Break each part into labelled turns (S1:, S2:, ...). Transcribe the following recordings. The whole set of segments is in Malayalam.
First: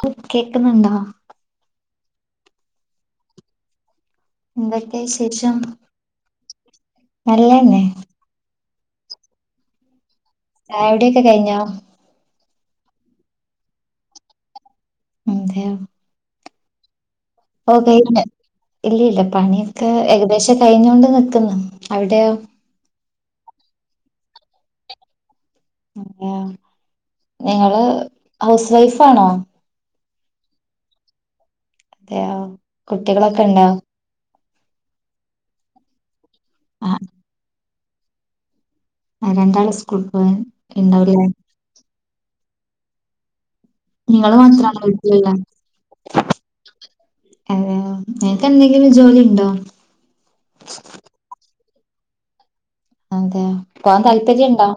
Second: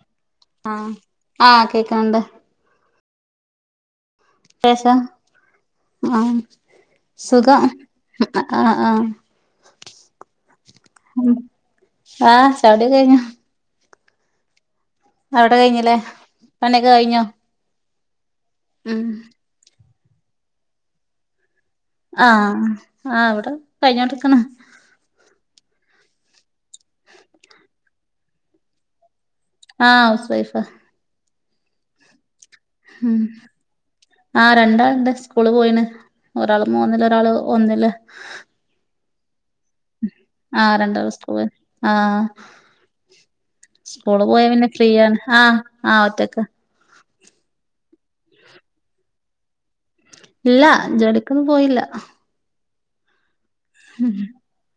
S1: കേ കേക്ക്ന്ന്ണ്ടോ
S2: ക്കാണ്ട്
S1: എന്തൊക്കെ
S2: ഷം
S1: വിശേഷം
S2: ആ സുഖം
S1: നല്ലതന്നെ
S2: ആ ആ
S1: ചായുടിക്കെ കയിഞ്ഞോ
S2: ചായുടിക്കെ കയിഞ്ഞു അവടെ
S1: അതെയോ
S2: കയിഞ്ഞിലെ പണിഒക്കെ കയ്ഞ്ഞോ
S1: കയിഞ് ഇല്ല ഇല്ല പണിക്കെ ഏകദേശം കഴിഞ്ഞോണ്ട് നിക്ക്ന്ന്.
S2: ആ ആ വടെ കഴിഞ്ഞോണ്ട്ക്ക്ണ്.
S1: ആ നിങ്ങള് ഹൗസ് വൈഫാണോ
S2: ആ ഹൗസ് വൈഫാ
S1: അതെയോ
S2: ഉം
S1: കുട്ടികളൊക്കെണ്ടൊ?
S2: ആഹ് രണ്ടാള്ണ്ട്. സ്കൂള് പോയീണ്. ഒരാള്
S1: ആ
S2: മൂന്നില്, ഒരാള് ഒന്നില്.
S1: രണ്ടാള് സ്കൂൾ പോയി
S2: ആഹ് രണ്ടാള്
S1: ഇണ്ടാവുലേ
S2: സ്കൂള് പോയി ആഹ് സ്കൂള്
S1: നിങ്ങള്
S2: പോയ പിന്നെ
S1: മാത്രാണോ
S2: ഫ്രീയാണ്
S1: വീട്ടിലുള്ളെ
S2: ആഹ് ആഹ് ഒറ്റക്കാ.
S1: അതെയോ നിനക്ക് എന്തെങ്കിലും ജോലിണ്ടോ?
S2: ഇല്ല ജോലിക്കൊന്നും പോയില്ല.
S1: അതെ പോവാൻ താല്പര്യണ്ടോ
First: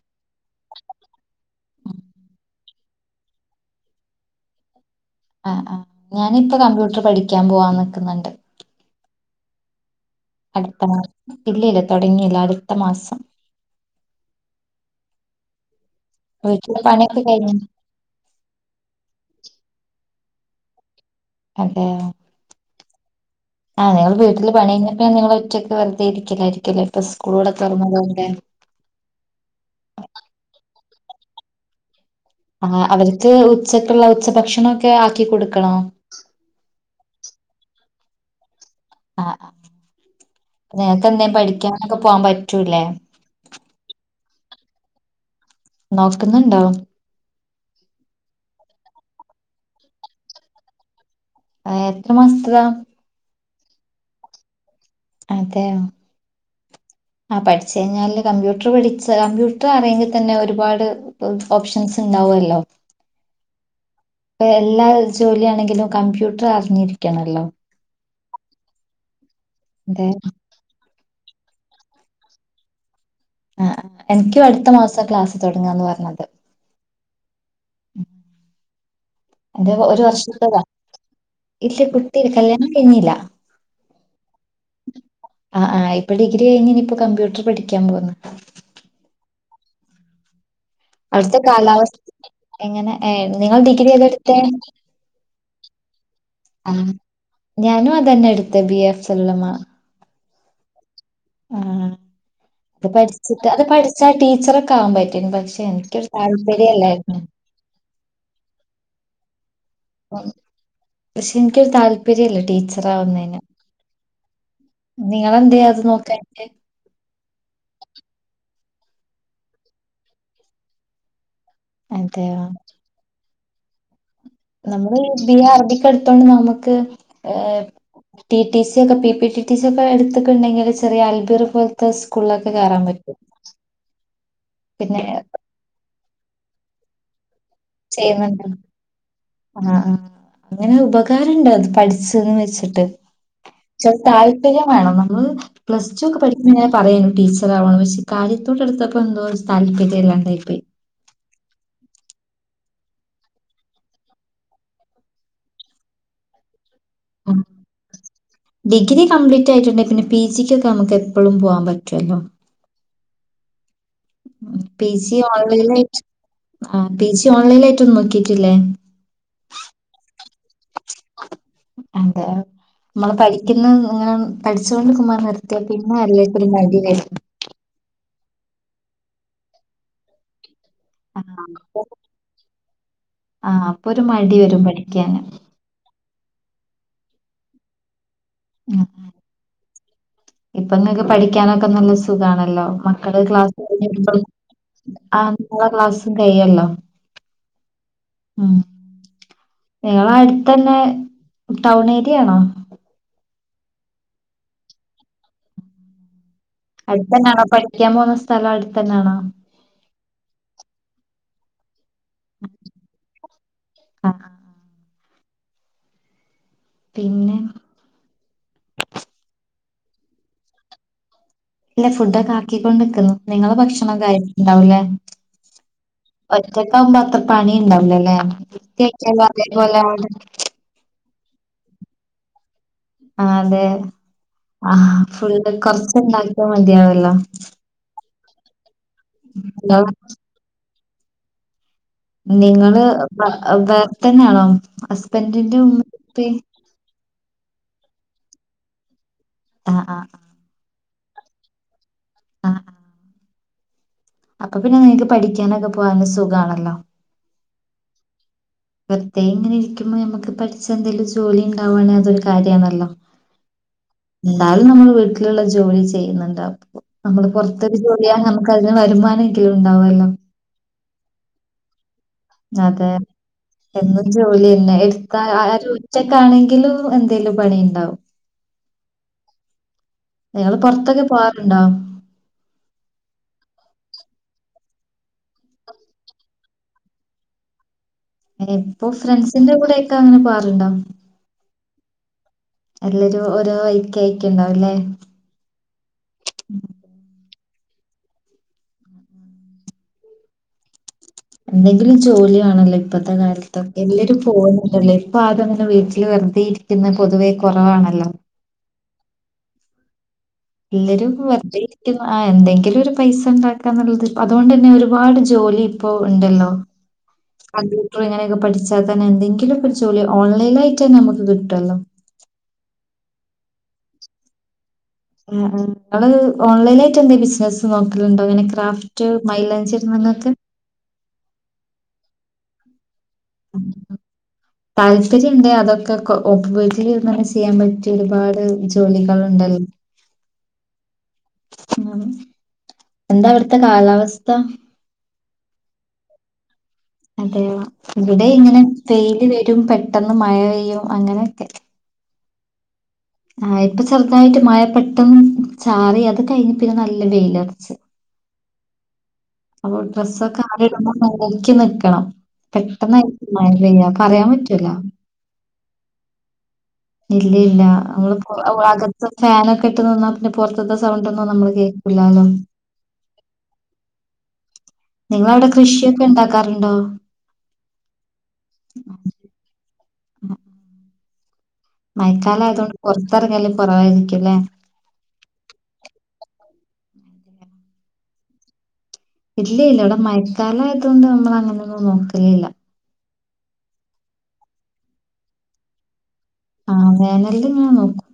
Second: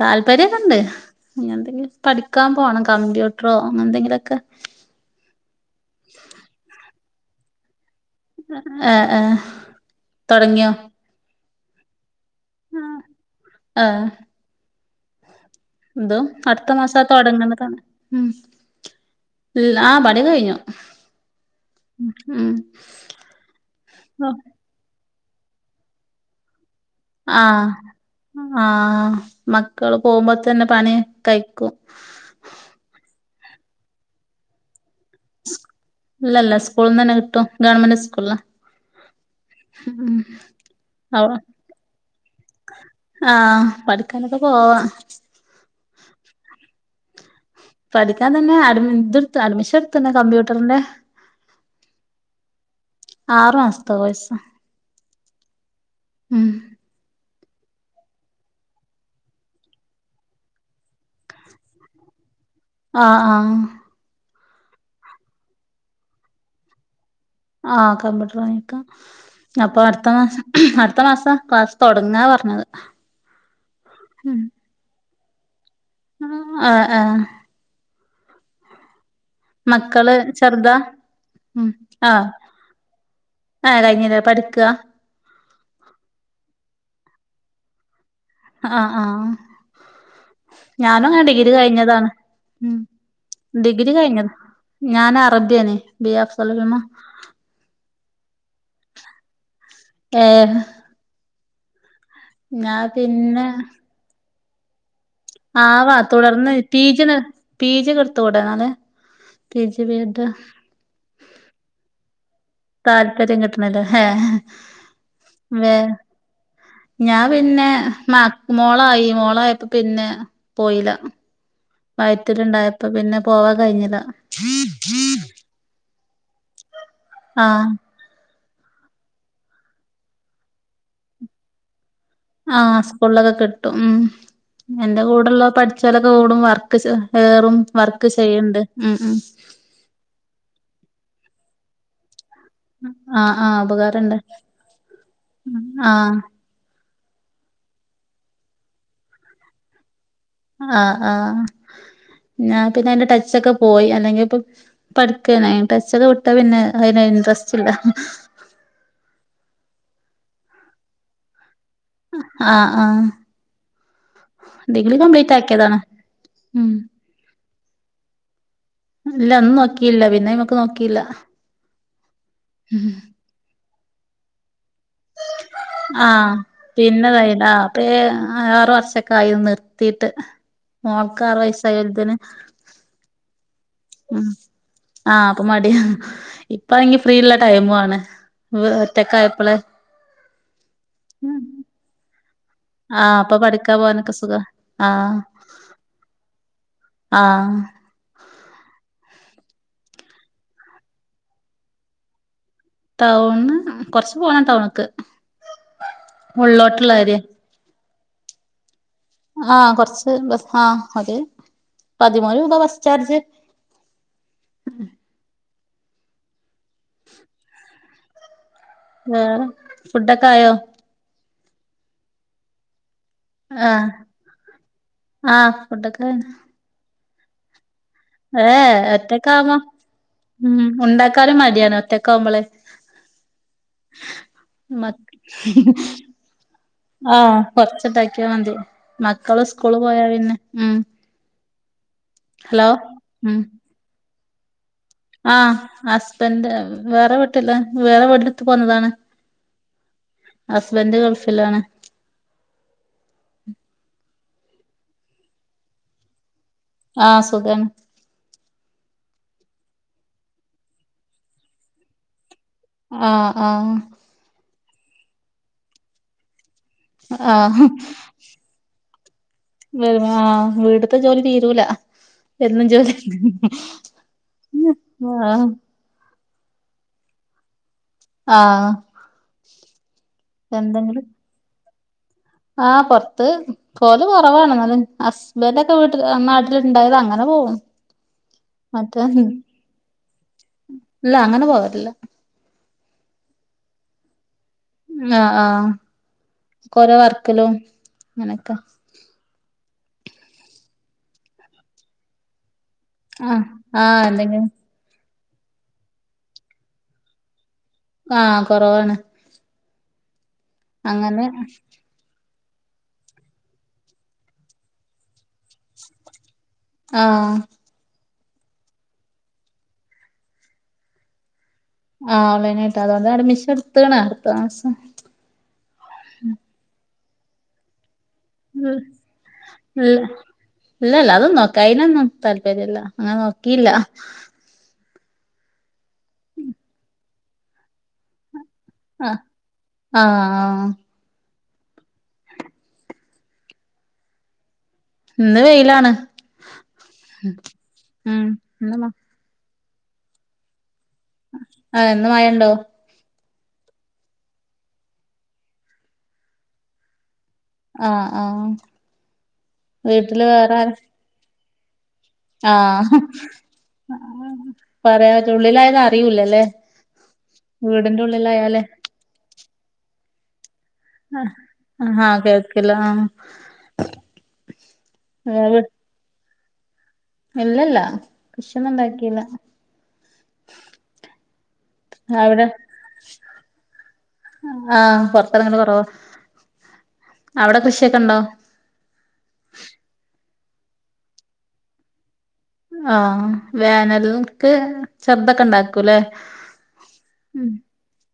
S2: താല്പര്യക്കെണ്ട് ഞ്ഞിന്തെങ്കിലും പഠിക്കാൻ പോണം കമ്പ്യൂട്ടറോ അങ്ങനെന്തെങ്കിലൊക്കെ.
S1: ആഹ് ആഹ് ഞാനിപ്പ കമ്പ്യൂട്ടർ പഠിക്കാൻ പോവാന്ന്.
S2: ആഹ് ആഹ് തൊടങ്ങിയോ
S1: അടുത്ത മാ ഇല്ലല്ല തൊടങ്ങീല്ല അട്ത്ത മാസം.
S2: എന്തോ അടുത്ത
S1: വീട്ടില്
S2: മാസാത്
S1: പണിയൊക്കെ കഴിഞ്ഞോ
S2: തൊടങ്ങ്ണതാണ്. മ് ഇല്ല ആഹ് പണിഒക്കെ കഴിഞ്ഞു.
S1: അതെയൊ
S2: ഉം
S1: ആഹ് ഇങ്ങള് വീട്ടില് പണി കയ്ഞാ പിന്നെ നിങ്ങളൊറ്റയ്ക്ക് വെറുതെ ഇരിക്കലായിരിക്കല്ലെ
S2: ആഹ് ആഹ് മക്കള് പോകുമ്പോ തന്നെ പണി കഴിക്കും
S1: ആ അവർക്ക് ഉച്ചക്ക്ള്ള ഉച്ചഭക്ഷണൊ
S2: ഇല്ലല്ല സ്കൂള്ന്നന്നെ കിട്ടും ഗവൺമെന്റ് സ്കൂള
S1: ആ അ നിനക്ക് എന്തേം പഠിക്കാനൊക്കെ പോവാൻ പറ്റൂല്ലേ
S2: പഠിക്കാനൊക്ക്പോവാ
S1: നോക്ന്നുണ്ടോ
S2: പഠിക്കാൻ തന്നെ അഡ് മി അഡ്മിഷൻ ഇട്ത്ത്ണ് കമ്പ്യൂട്ടറിന്റെ
S1: അ എത്ര മാസത്തതാ
S2: ആറു മാസത്ത കോഴ്സ
S1: അതെയോ
S2: ഉം
S1: ആ പഠിച്ചു കഴിഞ്ഞാല് കമ്പ്യൂട്ടർ പഠിച്ച കമ്പ്യൂട്ടർ അറ്യെങ്കി തന്നെ ഒരുപാട് ഓപ്ഷൻസ് ഉണ്ടാവുവല്ലോ
S2: ആഹ് ആഹ്
S1: ഇപ്പ എല്ലാ ജോലിയാണെങ്കിലും കമ്പ്യൂട്ടർ അറിഞ്ഞിരി
S2: ആഹ് കമ്പ്യൂട്ടർ വാങ്ങിക്കാ അപ്പൊ
S1: അതെ
S2: അടുത്ത മാസം അട് ത്ത മാസ ക്ലാസ് തുടങ്ങാ പറഞ്ഞത്
S1: ആ എനിക്കും അടുത്ത മാസ ക്ലാസ് തുടങ്ങാന്ന് പറഞ്ഞത്
S2: ഏ ഏ
S1: എന്റെറെ ഒരു
S2: മക്കള്
S1: വർഷത്തതാ
S2: ചെറുതാ ഉം
S1: ഇല്ല
S2: ആഹ്
S1: കുട്ടില്ല കല്യാണം കഴിഞ്ഞില്ല
S2: ആഹ് കഴിഞ്ഞില്ലേ പഠിക്കാ
S1: അ ആ ഇപ്പ ഡിഗ്രി കയിഞ്ഞിനി ഇപ്പൊ കമ്പ്യൂട്ടർ പഠിയ്ക്കാൻ പോകുന്നു
S2: ആഹ് ആഹ് ഞാനും അങ്ങനെ
S1: അവ്ടത്ത
S2: ഡിഗ്രി
S1: കാലവസ്
S2: കഴിഞ്ഞതാണ് ഉം
S1: എങ്ങനെ ഏ നിങ്ങൾ ഡിഗ്രി ഏതാ ഇട്ത്തെ
S2: ഞാൻ അറബിയാണ് ബി എ അഫ്സൽ ഉലമ
S1: ആഹ് ഞാനും അതന്നെ ഇട്ത്തത് ബി എഫ് സല്ല മാ
S2: ഏഹ്
S1: ആ
S2: ഞാൻ
S1: അത്
S2: പിന്നെ
S1: പഠിച്ചിട്ട് അത് പഠിച്ചാ ടീച്ചറൊക്കെ ആവാൻ പ
S2: ആവാ തുടർന്ന് പീ ജി യൊന്ന് പീ ജി യൊക്കെ ഇട്ത്തൂടെ ഇന്നാല് പീ ജി ബി
S1: ഉം.
S2: എഡ്
S1: പക്ഷെ എനിക്കൊരു താല്പര്യമല്ല
S2: താല്പര്യം
S1: ടീച്ചറാവുന്നതിന്
S2: കിട്ട്ണില്ലെ ഹേ
S1: നിങ്ങളെന്തേ അത്
S2: വേം
S1: നോക്കാനിട്ട്
S2: ഞാൻ പിന്നെ മ മോളായി മോളയപ്പോ പിന്നെ പോയില
S1: അതെയോ
S2: വയറ്റിലുണ്ടായപ്പം പിന്നെ പോവാൻ കഴിഞ്ഞിലാ
S1: നമ്മള് ബി അറബിക്കാ എടുത്തോണ്ട് നമുക്ക് ഏ
S2: ആഹ്
S1: ടി ടി സി ഒക്കെ പി ടി ടി സി ഒക്കെ എടുത്തിട്ടുണ്ടെങ്കിൽ ചെറിയ അൽബിർ പോല
S2: ആ സ്കൂളിലൊക്കെ കിട്ടും ഉം
S1: പിന്നെ
S2: എന്റെ കൂടെള്ള പഠിച് [unintelligible] വർക്ക് ച് ഏറും വർക്ക്
S1: ചെയ്യുന്നുണ്ടൊ
S2: ചെയ്യണ്ട് ഉം ഉം
S1: ആ അങ്ങനെ ഉപകാരണ്ട് അത് പഠിച്ചന്ന് വ ച്ട്ട്
S2: ആഹ് ആഹ് ഉപകാരണ്ട്
S1: താല്പര്യം വേണം നമ്മള് പ്ലസ്റ്റു
S2: ആഹ്
S1: ഒക്കെ പഠിക്കുമ്പൊ ഞ പറ യേനു ടീച്ചർ ആവണംന്ന് പക്ഷേ കാര്യത്തോടെടുത്തപ്പോ എന്തോ താല്പര്യല്ലാ
S2: ആ ആ [unintelligible] പിന്നെ അതിന്റെ ടച്ചൊക്കെ പോയി അല്ലെങ്കി ഇപ്പം പഠിക്കേനി അയ്ന് ടച്ചൊക്കെ വിട്ടാ പിന്നെ അതിന്
S1: ഉം
S2: ഇൻട്രസ്റ്റ് ഇല്ല
S1: ഡിഗ്രി കംപ്ലീറ്റ് ആയിട്ടുണ്ടെ പിന്നെ പി ജിക്ക് ഒക്കെ നമുക്ക് എപ്പളും പോവാൻ പ
S2: ആ ആ
S1: പി ജി ഓൺലൈൻ
S2: ആക്കിയതാണ്
S1: ആയിട്ട്
S2: ഉം
S1: ആ പി ജി ഓൺലൈൻ ആയിട്ട് ഒന്നും നോക്കിട്ടില്ലേ
S2: ഇല്ല ഒന്നും നോക്കിയില്ല പിന്നയ്മ്മക്ക് നോക്കിയില്ല
S1: അതെ നമ്മള് പഠിക്കുന്ന ഇങ്ങനെ പഠിച്ചോണ്ട് [unintelligible]
S2: ആ പിന്നെതായിടാ അപ്പേ ആ ആറ് വർഷൊക്കെ ആയി നിർത്തിട്ട് മോൾക്ക് ആറു വയസായലത്തേന്
S1: ആഹ് അപ്പൊ ഒരു
S2: ഉം
S1: മടി വരും
S2: ആ
S1: പഠിക്കാന്
S2: അപ്പ മടി ഇപ്പാങ്കി ഫ്രീള്ള ടൈമ ആണ്
S1: ഉം
S2: ഒറ്റക്കായപ്പോള
S1: ഇപ്പൊ നിങ്ങക്ക് പഠിക്കാനൊക്കെ നല്ല സുഖണ്
S2: ആഹ്
S1: മക്കള്
S2: അപ്പൊ
S1: ക്ലാ
S2: പഠിക്കാൻ പോവാനൊക്കെ
S1: കഴ
S2: സുഖാ
S1: ആ ന ക്ലാസ്സും കഴല്ലോ
S2: ആ
S1: ഉം നിങ്ങള അടുത്ത തന്നെ ടൗൺ ഏരിയ ആണോ
S2: ടൗണ് കൊറച്ച് പോണ ടൗണക്ക്
S1: അടുത്തെന്നൊണോ പഠിക്കാൻ പോന്ന സ്ഥലം അടുത്ത തന്നൊണോ
S2: ആ കൊറച്ച് ബ ആ അതെ പതിമൂന്ന് രൂപ ബസ് ചാർജ്
S1: ആഹ് ആഹ് പിന്നെ
S2: വേറെ ഫുഡൊക്കെ ആയോ
S1: ഇല്ല ഫുഡൊക്കെ ആക്കിക്കൊണ്ട്ക്കുന്നു നിങ്ങള്
S2: ആഹ്
S1: ഭക്ഷണം കഴുണ്ടാവല്ലേ
S2: ആഹ് ഫുഡൊക്കെ ആയിണ്
S1: ഒറ്റക്കാവകുമ്പോ അത്ര പണി
S2: ഏഹ്
S1: ഉണ്ടാവല്ലേക്കത പോലെ
S2: ക്കാലം മതിയാണ് ഒറ്റക്ക ആവുമ്പളെ
S1: ആ അതെ ആ
S2: മ
S1: ഫുള്ള് കൊറച്ച് ഉണ്ടാക്കിയാ മതിയാവല്ലോ
S2: ഒക്ക മതി മക്കള് സ്കൂള്
S1: ഇങ്ങള്
S2: പോയാ പിന്നെ ഉ
S1: നിങ്ങള് വേറെ തന്നെയാണോ
S2: ആ ഹസ്ബൻഡ് വേറെ വീട്ടില്ല വേറെ വീട്ടില എത്ത് പോന്നതാണ്
S1: ആ ആ
S2: ഹസ്ബൻഡന്റെ ഗൾഫിലാണ്
S1: ആ
S2: ഉ
S1: അപ്പൊ പിന്നെ നിങ്ങൾക്ക് പഠിക്കാനൊക്കെ പോകാന സുഖമാണ്
S2: ആ സുഖന്
S1: വൃയം ഇങ്ങനെ ഇുമോൾ നമു പഠിച്ച എന്തെങ്കുംലിണ്ടാവാണങ്കിൽ അൊരു
S2: ആ ആ
S1: എന്തായാലും നമ്മൾ വീട്ടിലുള്ള ജോലി ചെയ്യുന്നുണ്ട് അ നമ്മള് പുറത്തൊരു ജോലിയ നമുക്ക്ന് വരു
S2: വ ആ വീടത്തെ ജോലി തീരൂല എന്നും
S1: അതെ
S2: ജോലി
S1: എന്നും ജോലിന്നെ എടുത്താ ആ
S2: ആഹ്
S1: ക്കണെങ്കിലും എന്തെങ്കലും പണി ഉണ്ടാവും
S2: ആ
S1: ഞങ്ങള് പുറത്തൊക്കെ പോകറുണ്ടോ
S2: ആ് പുറത്ത് പോവല് കുറവാണ് ന് ഹസ്ബൻറ് ഒക്കെ വീട്ടിൽ നാട്ടിലുണ്ടായത് അങ്ങനെ ഓ
S1: ഇപ്പൊ ഫ്രണ്ട്സിന്റെ കൂടെയൊക്കെ അങ്ങനെ പോവാറുണ്ടോ
S2: ല്ല
S1: എല്ലരും ഓരോ വൈക്കായി
S2: ആഹ് ആഹ ഓരോ വർക്കിലും അങ്ങനെയൊക്കെ
S1: എന്തെങ്കിലും ജോലി വാണല്ലോ ഇപ്പത്തെ
S2: ആഹ്
S1: കാലത്ത്
S2: ആഹ്
S1: എല്ലരും
S2: എന്തെങ്കിലും
S1: പോുന്നുണ്ടല്ലേ പ്പ ആരുതങ്ങനെ വീട്ടിൽ വെറുതെയിരിക്കുന്ന പൊതുവെ
S2: ആഹ കൊറവാണ്
S1: എല്ലരും
S2: അങ്ങനെ
S1: പ്പം വെറ്തെയിരിക്ക ആ എന്തെങ്കിലും ഒരു പൈസ ഉണ്ടാക്കാ എന്നുള്ളത് അതുകൊണ്ട് തന്നെ ഒരുപാട് ജോലി ഇപ്പോൾ ഉണ്ടല്ലോ
S2: ആഹ
S1: ഇപ്പോങ്ങനൊക്കെ പഠിച്ചാൽന്നെ എന്തെങ്കിലൊക്കെ ജോലി ഓൺലൈ ആയിട്ട തന്നെ നമു
S2: ആ ഓൺലൈനായിട്ട് അതൊണ്ട് അഡ്മിഷൻ എടുത്ണ്അടുത്ത മാസം
S1: ആള് ഓൺലൈന ആയിട്ട് എന്ത ബിസിന നോ
S2: ഉ ഇല്ല
S1: ഇടുന്നതിനൊക്കെ?
S2: ഇല്ലല്ല അതൊ നോക്കാം അയ്നൊന്നും താല് ല്ല അങ്ങനെ നോക്കിയില്ല
S1: താല്പര്യംണ്ട് അതൊക്കെ ഒപന്നെ [unintelligible] ചെയ്യാൻ പറ്റിയ ഒരുപാട്
S2: ആഹ്
S1: ജോലികളുണ്ടല്ലോ
S2: ആഹ്
S1: ഉ എന്താ ഇവിടുത്തെ കാലാവസ്ഥ
S2: ഇന്ന് വെയിലാണ്
S1: അതെയോ
S2: ഉം
S1: ഇവിടെ ഇങ്ങനെ
S2: ഇന്ന് മ
S1: വെയില് വരും പെട്ടെന്ന് മഴ പെയ്യും അങ്ങനെയൊക്കെ
S2: ആഹ് മഴണ്ടോ
S1: ആ ഇപ്പൊ ചെറുതായിട്ട് മഴ പെട്ടെന്ന് ചാറി അത് കഴിഞ്ഞ പിന്നെ നല്ല വെയില
S2: ആഹ ആഹ
S1: അപ്പൊ ഡ്രസ്സൊക്കെ ആറിടുക മ്പൊ നോക്കി നിക്കണം പെട്ടെന്ന്
S2: ആഹ്
S1: മഴ പെയ്യാ പറയാൻ പറ്റൂലോ
S2: പറയാൻ പറ്റ ഉള്ളിലായത് അറിയൂലല്ലേ
S1: ഇല്ലല്ല
S2: വീടിന്റെ
S1: നമ്മള്
S2: ഉള്ളിലായാലേ
S1: അകത്ത ഫാനൊക്കെ ഇട്ട്ന്നാ പിന്നെ പൊ ത്ത സൗണ്ടന്നും നമ്മള്
S2: ആഹ്
S1: കേൾക്കില്ലാലോ
S2: കേൾക്കില്ല
S1: നിങ്ങവിടെ
S2: ആഹ്
S1: കൃഷിയൊക്കെ ഉണ്ടാക്കാറുണ്ടോ
S2: ഇല്ലല്ല കൃഷി ഒന്നും ഉണ്ടാക്കിയില്ല
S1: ഉ [unintelligible]
S2: ആവിടെ
S1: പൊറത്തെറങ്ങല് കൊറവായിരിക്കുംല്ലേ?
S2: ആഹ പുറത്തിറങ്ങനെ കുറവാ അവിടെ കൃഷിയൊക്കെ ഉണ്ടോ
S1: ഇല്ല ഇല്ല അവിടെ മയക്കാലയതുക കൊണ്ട് നമ്മൾ അങ്ങനെയൊന്നും നോക്കലല്ല
S2: ആഹ വേനൽക്ക് ചെർദൊക്കെ ഉണ്ടാക്കൂല്ലെ
S1: ആഹ വേനല് ഇങ്ങനെ നോക്കും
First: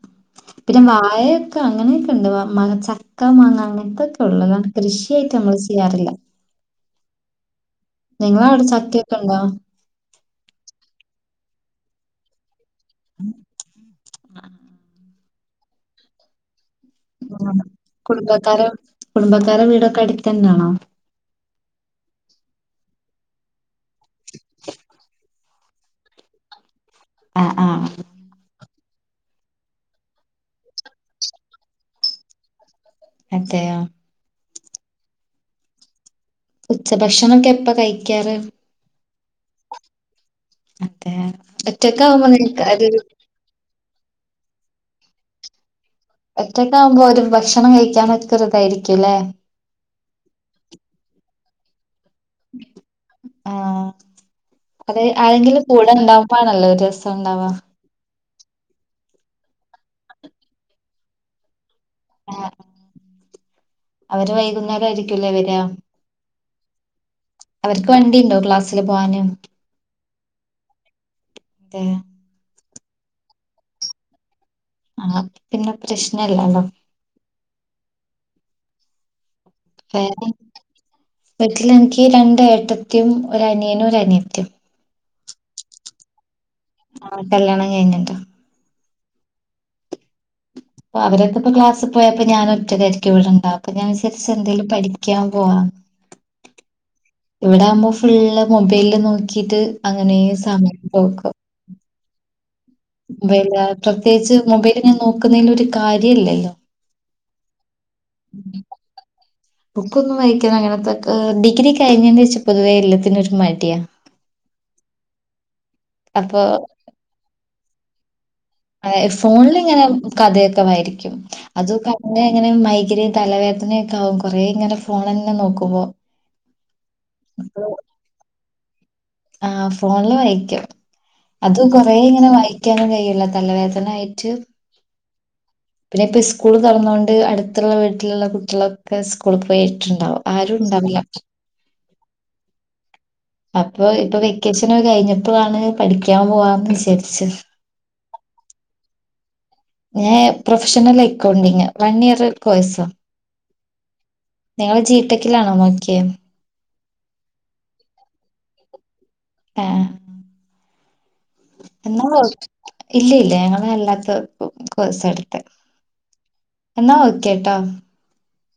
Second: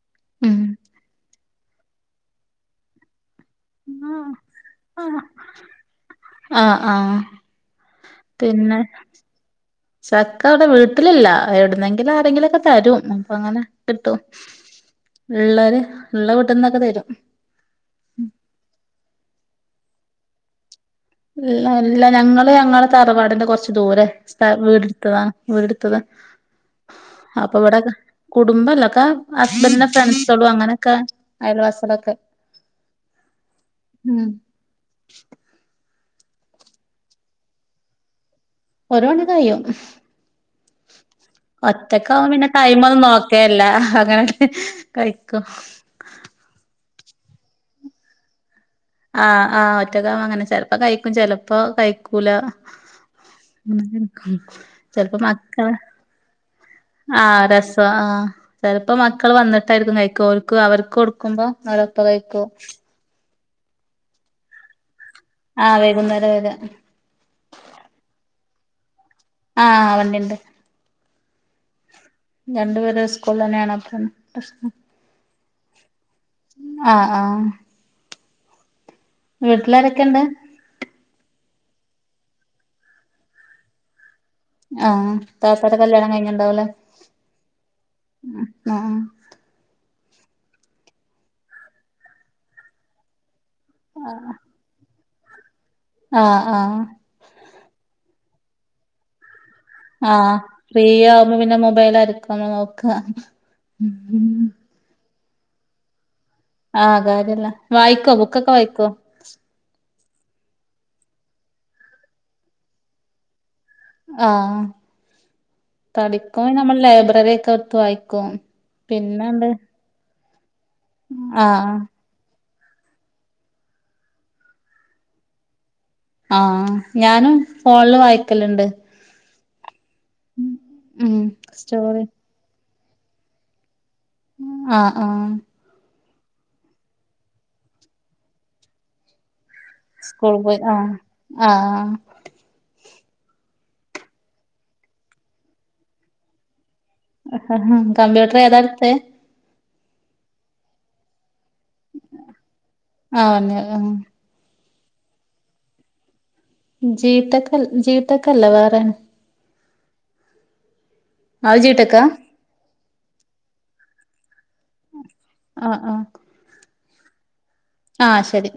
S1: പിന്നെ വാായഴൊക്കെ അങ്ങനെയൊക്കെ ഉണ്ട് മച്ച മക്ക മാങ്ങ അങ്ങനത്തൊക്കെ
S2: ഉം
S1: ഉള്ള അതാണ് കൃഷിയായിട്ട് നമ്മള് ചെയ്യാറില്ല
S2: ആഹ് ആഹ്
S1: നിങ്ങള അവിടെ
S2: പിന്നെ
S1: ചക്കയൊക്കെ ഉണ്ടോ
S2: ചക്ക അവിടെ വീട്ടിലില്ല എവിടുന്നെങ്കിലും ആരെങ്കിലും ഒക്കെ തരും പ്പം അങ്ങനെ കിട്ടും ഉള്ള ഉള്ള വീ
S1: കുടുംബക്കാര കുടുംബക്കാരടെ വീടൊക്കെ അടിത്ത തന്നെയാണോ
S2: ഇല്ല ഇല്ല ഞങ്ങള് ഞങ്ങള് തറവാടിന്റെ കൊറച്ച് ദൂരെ വീടെടുത്തതാണ് വീടെടുത്തത്
S1: [inaudible] ആഹ്
S2: അപ്പൊവിടെ
S1: ആഹ്
S2: കുടുംബല്ല ക്ക ഹസ്ബൻഡന്റെ ഫ്രണ്ട്സോളും അങ്ങനെയൊക്കെ അയൽവാസലൊക്കെ
S1: അതെയോ ഉച്ചഭക്ഷണം ഒക്കെ എപ്പ കഴിക്കാറ്
S2: ഒരണി കയ്യും
S1: അതെ
S2: ഒറ്റക്കാവ
S1: ഒറ്റക്കാവുമ്പോ
S2: പിന്നെ
S1: നിനക്ക്
S2: കൈമ ഒന്നും
S1: അതൊരു
S2: നോക്കേല്ല അങ്ങനെ കൈക്ക
S1: ഒറ്റക്കെ ആവുമ്പോ ഒരു ഭക്ഷണം കഴിക്കാൻ ഒ ചെറുതായിരിക്കും
S2: ആഹ ആഹ ഒറ്റക അങ്ങനെ ചെിലപ്പോ കഴിക്കും ചെിലപ്പോ കഴിക്കൂല
S1: ആഹ് അത്
S2: ചെിലപ്പോ മക്ക
S1: ആരെങ്കിലും കൂടെ ഉണ്ടാവുമ്പോഴാണല്ലോ ഒരു രസം
S2: ആഹ
S1: ഉണ്ടാവാ
S2: രസം ആഹ ചിലപ്പോ മക്കൾ വന്നിട്ടായിരിക്കും കഴിക്ക അവർക്ക് അവർക്ക് കൊടുക്കുമ്പോ അവരൊപ്പ കഴിക്കും
S1: ആഹ് അവര് വൈകുന്നേരമായിരിക്ക
S2: ആഹ് വൈകുന്നേരം വരെ
S1: അവക്ക് വണ്ടണ്ടോ ാ
S2: ആഹ അവണ്ടണ്ട്
S1: അ
S2: രണ്ടുപേര് സ്കൂള തന്നെയാണ് അത്രം പ്രശ്നം
S1: ആ പിന്നെ പ്രശ്നല്ലല്ലോ
S2: ആഹ് ആഹ് വീട്ടിലാരൊക്കെ ഇണ്ട്
S1: വീട്ടിൽ എനിക്ക് രണ്ട ഏട്ടത്തിും ഒരുരനിയന ഒരു അനിയും
S2: ആ താത്താരെ കല്യാണം കഴിഞ്ഞ് ണ്ടാവ് ലെ
S1: ആഹ് കല്യാണം കഴിഞ്ഞിണ്ട്
S2: ആ
S1: അപ്പ അവരൊക്കെപ്പ ക്ലാസ് പോയപ്പോ ഞാൻ ഒറ്റക്കേരിക്ക് ഇവിടെണ്ടാവ അപ്പ ഞാ വിചാരിച്ച് എന്തേലും പഠി ക്യയാം പോവ
S2: ആ ഹാ
S1: ഇവിടെ ആവ്മ്പ ഫുള്ള് മൊബൈല് നോക്കി
S2: ആ ഫ്രീ ആവുമ്പോ പിന്നെ മൊബൈലാരിക്ക് ഒന്ന് നോ
S1: ബൈലാ പ്രത്യേകിച്ച് മൊബൈല് ങ്ങനെ നോക്കുന്നേല് ഒരു കാര്യല്ലെ
S2: ആ കാര്യല്ല വായിക്കോ ബുക്കൊക്കെ വായിക്കോ
S1: ബുക്ക് ഒന്നും വായിക്ക്ണ അങ്ങനത്തെക്കെ ഡിഗ്രി കഴിഞ്ഞെന് എഷം പൊതുവേ എല്ലത്തിനും ഒരു മ
S2: ആ
S1: അപ്പൊ
S2: പഠിക്കുമ നമ്മള് ലൈബ്രററി ഒക്കെ എട് ത്ത് വായിക്കും
S1: ഏഹ്
S2: പിന്നെണ്ട്
S1: ഫോണിലിങ്ങനെ കഥയൊക്കെ വായിരിക്കും അത്
S2: ആഹ്
S1: തന്നെ ഇങ്ങനെ മൈഗ്രെയ്ൻ തലവേദനയൊക്കെ ആവും കൊറേ ഇങ്ങനെ ഫോണന്നെ നോക്കുമ്പൊ
S2: ആ ഞാനും ഫോൺല് വായിക്കല്ണ്ട്
S1: ആ ഫോണില് വായിക്കും അത് കൊറെ
S2: സ്റ്റോറി
S1: ഇങ്ങനെ വായിക്കാനും കഴിയില്ല തലവേദന ആയി
S2: ആ ആ
S1: പിന്നെ ഇപ്പ സ്കൂള് തൊറന്നോണ്ട് അട്ത്ത്ള്ള വീട്ടില്ള്ള കുട്ടിളൊക്കെ സ്കൂള് പോ യിട്ട്ണ്ടാവും
S2: സ്കൂൾ
S1: ആരും
S2: പോയി ആഹ്
S1: ഇണ്ടാവില
S2: ആഹ്
S1: അപ്പൊ ഇപ്പ വെക്കേഷന് കഴിഞ്ഞപ്പളാണ് പഠിക്കാൻ പോവാന്ന് വിചാരി
S2: ഹ ഹാ കമ്പ്യൂട്ടർ ഏതാട്ത്തെ
S1: ഞാ ഏ പ്രൊഫഷണൽ എക്കൗണ്ടിങ് വൺ ഇയർ കോഴ്സാ
S2: ആഹ് ഒന്ന് ആഹ്
S1: നിങ്ങള് ജീ ടെക് ലാണോ നോക്കിയെ
S2: ജീ ടെക് അൽ ജീ ടെക് അല്ല വേറെണ്
S1: എ ആ
S2: അഹ്‌ ജീ ടെക്ക
S1: ഇല്ല ഇല്ല ഞങ്ങള് അല്ലാത്ത ഇപ്പ കോഴ്സാണ്
S2: അ ആ
S1: എന്നാ ഓക്കെ
S2: ആ ശരി